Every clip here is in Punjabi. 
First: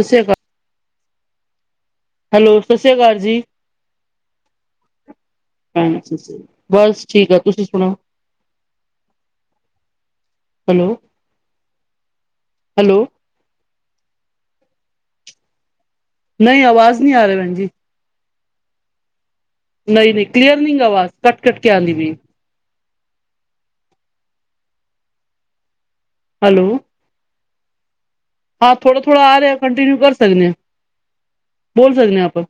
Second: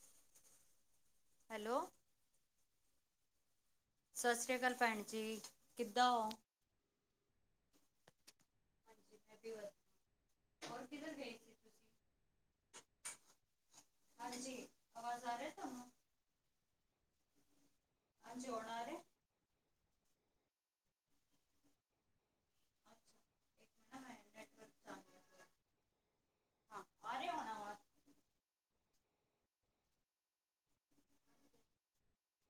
ਸਾਸ ਸ਼੍ਰੀ ਕਾਲ। ਹੈਲੋ ਹੈਲੋ ਸਾਸ ਸ੍ਰੀ ਕਾਲ ਜੀ, ਸਤਿ ਸ੍ਰੀ ਅਕਾਲ ਭੈਣ ਜੀ ਕਿੱਦਾਂ ਹਾਂਜੀ ਹੋ ਜੀ। ਬਸ ਠੀਕ ਐ ਤੁਸੀਂ ਸੁਣਾਓ ਹਾਂਜੀ ਮੈਂ ਵੀ ਵਧੀਆ ਹੋਰ ਹੈਲੋ, ਕਿੱਧਰ ਗਏ ਸੀ ਤੁਸੀਂ ਹੈਲੋ ਹਾਂਜੀ ਆਵਾਜ਼ ਆ ਰਹੀ ਤੁਹਾਨੂੰ ਨਈ ਆਵਾਜ਼ ਨੀ ਆ ਰੀ ਪੈਣ ਜੀ ਹਾਂਜੀ ਹੋਣ ਆ ਰੇ। ਨਈ-ਨਈ ਕਲੀਅਰ ਨੀਗ ਆਵਾਜ਼ ਕਟ-ਕਟ ਕੇ ਆਂਦੀ ਪਈ। ਹੈਲੋ ਹਾਂ ਥੋੜਾ-ਥੋੜਾ ਆ ਰਿਹਾ ਕੰਟੀਨਿਊ ਕਰ ਸਕਦੇ ਆ, ਬੋਲ ਸਕਦੇ ਆ ਆਪਾ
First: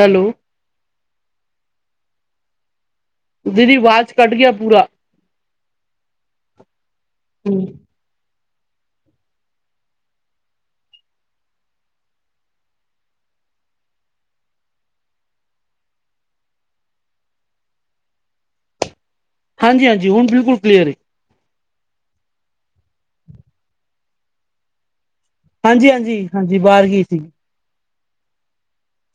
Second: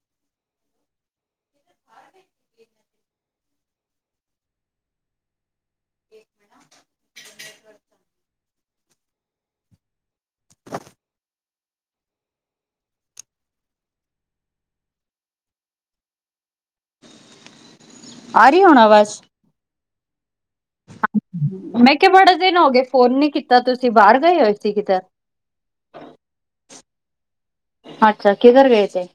ਹੈਲੋ [inaudible] ਦੀਦੀ ਆਵਾਜ਼ ਕੱਟ ਗਿਆ ਪੂਰਾ, ਰੂੰ। ਆ ਰੀ ਹੋਣ ਆਵਾਜ ਹਾਂਜੀ ਹਾਂਜੀ ਹੁਨ ਬਿਲਕੁਲ ਕਲੀਅਰ ਏ ਮੈਂ ਕੈਆ ਬੜਾ ਦਿਨ ਹੋ ਗਏ ਫੋਨ ਨੀ ਕੀਤਾ ਤੁਸੀਂ ਬਾਰ ਗਏ ਹੋਏ ਸੀ ਕਿਧਰ ਹਾਂਜੀ-ਹਾਂਜੀ, ਹਾਂਜੀ ਬਾਰ ਗਈ ਸੀ। ਅੱਛਾ ਕਿਧਰ ਗਏ ਸੀ?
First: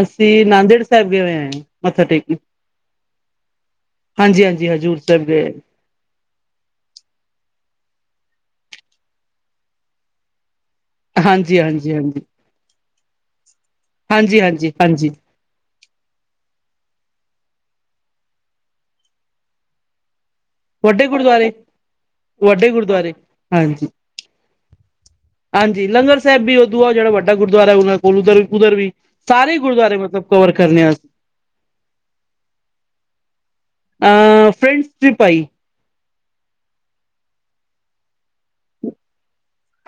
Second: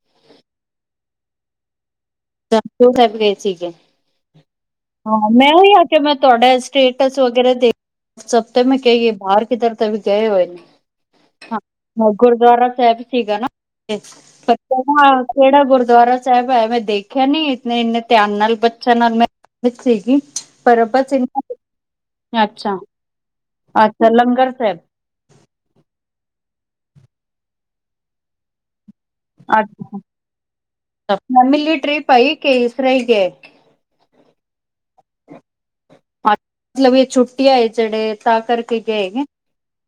ਅਸੀਂ ਨਾਂਦੇੜ ਸਾਇਬ ਗਏ ਹੋਏ ਆਏ ਮੱਥਾ ਟੇਕ ਕੇ [unintelligible] ਸਾਹਿਬ ਗਏ ਸੀਗੇ। ਹਾਂਜੀ-ਹਾਂਜੀ-ਹਾਂਜੀ। ਹਾਂ ਮੈਂ ਓਈ ਆਖੀਆ ਕੇ ਮੈਂ ਤੁਆਡਾ ਸਟੇਟਸ ਵਗੈਰਾ ਦੇ ਇਸ ਹਫ਼ਤੇ ਮੈਂ ਕੈਈ ਗਏ ਬਾਰ ਕਿਧਰ ਤਾਂ ਗਏ ਹੋਏ ਨੇ ਹਾਂਜੀ ਹਾਂਜੀ ਹਾਂ ਹਾਂਜੀ ਗੁਰਦੁਆਰਾ ਸੈਬ ਸੀਗਾ ਨਾ, ਹਾਂਜੀ ਓਥੇ ਹਾਂਜੀ ਹਾਂਜੀ [unintelligible] ਕੇੜਾ ਗੁਰਦੁਆਰਾ ਸੈਬ ਹੈ ਮੈਂ ਦੇਖਿਆ ਨੀ ਇਤਨੇ ਏਨੇ ਧਿਆਨ ਨਾਲ ਬੱਚਿਆਂ ਨਾਲ ਮੈਂ ਸੀਗੀ ਪਰ ਵੱਡੇ ਬਤ ਗੁਰਦੁਆਰੇ [unintelligible] ਵੱਡੇ ਅੱਛਾ ਗੁਰਦੁਆਰੇ ਹਾਂਜੀ ਅ ਫੇਰ ਲੰਗਰ ਸੈਬ ਹਾਂਜੀ ਲੰਗਰ ਸੈਬ ਵੀ ਓ ਦੋਆ ਜੇੜਾ ਵੱਡਾ ਗੁਰਦੁਆਰਾ ਐ ਉਹਨਾਂ ਕੋਲ ਉਧਰ-ਉਧਰ ਵੀ ਸਾਰੇ ਗੁਰਦੁਆਰੇ ਅੱਛਾ ਮਤਲਬ ਕਵਰ ਕਰਨੇ ਆ ਫੈਮਿਲੀ ਟ੍ਰਿਪ ਏ ਕੇ ਏਸ ਤਰਾ ਈ ਗਏ। ਅ ਫ੍ਰੈਂਡਸ ਟ੍ਰਿਪ ਆਈ ਅਛ, ਮਤਲਬ ਏ ਛੁੱਟੀਆਂ ਐ ਜੇੜੇ ਤਾਂ ਕਰਕੇ ਗਏ ਨੇ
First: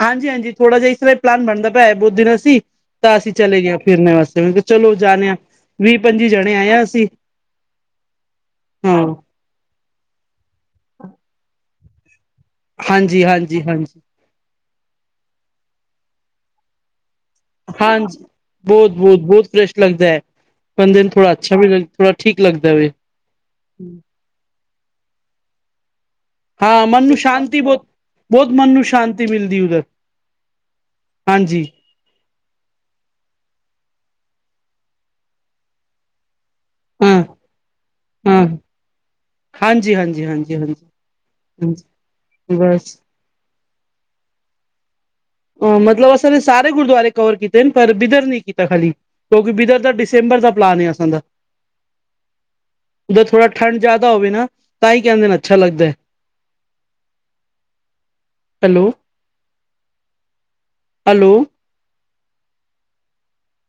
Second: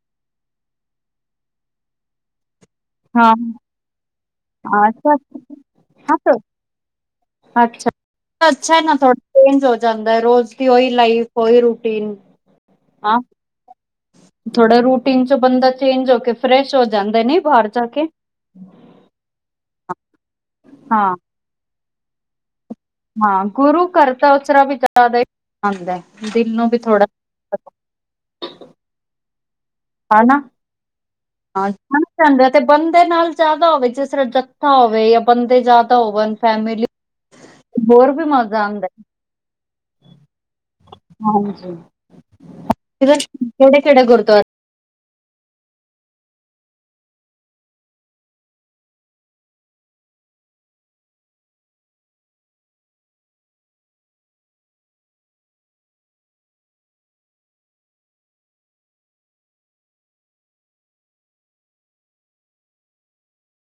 ਹਾਂਜੀ-ਹਾਂਜੀ ਥੋੜਾ ਜਿਹਾ ਇਸ ਤਰ੍ਹਾਂ ਹੀ ਪਲਾਨ ਬਣਦਾ ਪਆ ਬੋਤ ਦਿਨ ਅਸੀਂ ਤਾਂ ਅਸੀਂ ਹਾਂ ਚਲੇ ਗਏ ਫਿਰਨ ਵਾਸਤੇ ਕਿ ਚਲੋ ਅੱਛਾ ਜਾਣਿਆ, ਵੀ-ਪੰਜੀ ਅੱਛਾ ਜਣੇ ਆਏਆ ਅਸੀਂ, ਅੱਛਾ ਅੱਛਾ ਨਾ ਹਾਂ ਥੋੜਾ ਚੇਂਜ ਹੋ ਜਾਂਦਾ ਐ ਰੋਜ਼ ਦੀ ਓਈ ਲਾਈਫ ਓਈ ਰੂਟੀਨ ਹਾਂ ਹਾਂਜੀ-ਹਾਂਜੀ-ਹਾਂਜੀ। ਥੋੜਾ ਰੂਟੀਨ ਚੋਂ ਬੰਦਾ ਚੇਂਜ ਹੋ ਕੇ ਫਰੈਸ਼ ਹੋ ਜਾਂਦਾ ਨੇ। ਹਾਂਜੀ, ਬੋਤ-ਬੋਤ-ਬੋਤ ਫਰੈਸ਼ ਲੱਗਦਾ ਐ ਬੰਦੇ ਨੂੰ ਹਾਂ। ਥੋੜਾ ਅੱਛਾ [unintelligible] ਥੋੜਾ ਠੀਕ ਲੱਗਦਾ ਵੇ। ਹਾਂ ਗੁਰੂ ਘਰ ਤਾਂ ਉਸਰਾ ਵੀ ਜਾਦਾ ਹੀ ਆਂਦਾ। ਦਿਲ ਨੂੰ ਵੀ ਹਾਂ ਮਨ ਥੋੜਾ ਨੂੰ ਸ਼ਾਂਤੀ ਬੋਤ ਬੋਤ ਮਨ ਨੂੰ ਸ਼ਾਂਤੀ ਮਿਲਦੀ ਉੱਧਰ। ਹਨਾ [unintelligible] [unintelligible] ਤੇ ਬੰਦੇ ਨਾਲ ਜਾਦਾ ਹੋਵੇ ਜਿਸਰਾ ਜੱਥਾ ਹੋਵੇ ਯਾ ਬੰਦੇ ਜਾਦਾ ਹੋਵਣ ਫੈਮਲੀ ਹਾਂ ਹੋਰ ਵੀ ਮਜ਼ਾ ਆਂਦਾ। ਹਾਂਜੀ-ਹਾਂਜੀ, ਹਾਂਜੀ-ਹਾਂਜੀ, ਹਾਂਜੀ ਬਸ। ਕੇੜੇ ਕੇੜੇ ਗੁਰਦ ਅ ਮਤਲਬ ਅਸੀ ਨੇ ਸਾਰੇ ਗੁਰਦੁਆਰੇ ਕਵਰ ਕੀਤੇ ਨੇ ਪਰ ਬਿਦਰ ਨੀ ਕੀਤਾ ਖਾਲੀ। ਕਿਉਂਕਿ ਬਿਧਦ ਦਾ ਡਿਸੈਂਬਰ ਦਾ ਪਲਾਨ ਏ ਅਸਾ ਦਾ। ਹਮ। ਉੱਧਰ ਥੋੜਾ ਠੰਡ ਜਾਦਾ ਹੋਵੇ ਨਾ ਤਾਹੀ ਕੇੰਦੇ ਨੇ ਅੱਛਾ ਲੱਗਦਾ। [unintelligible] Hello hello.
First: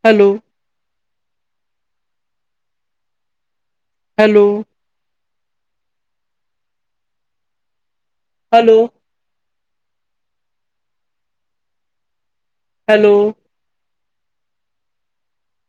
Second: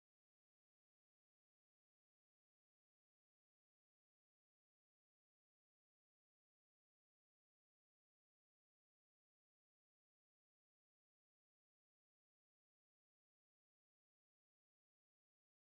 Hello. Hello. Hello. Hello.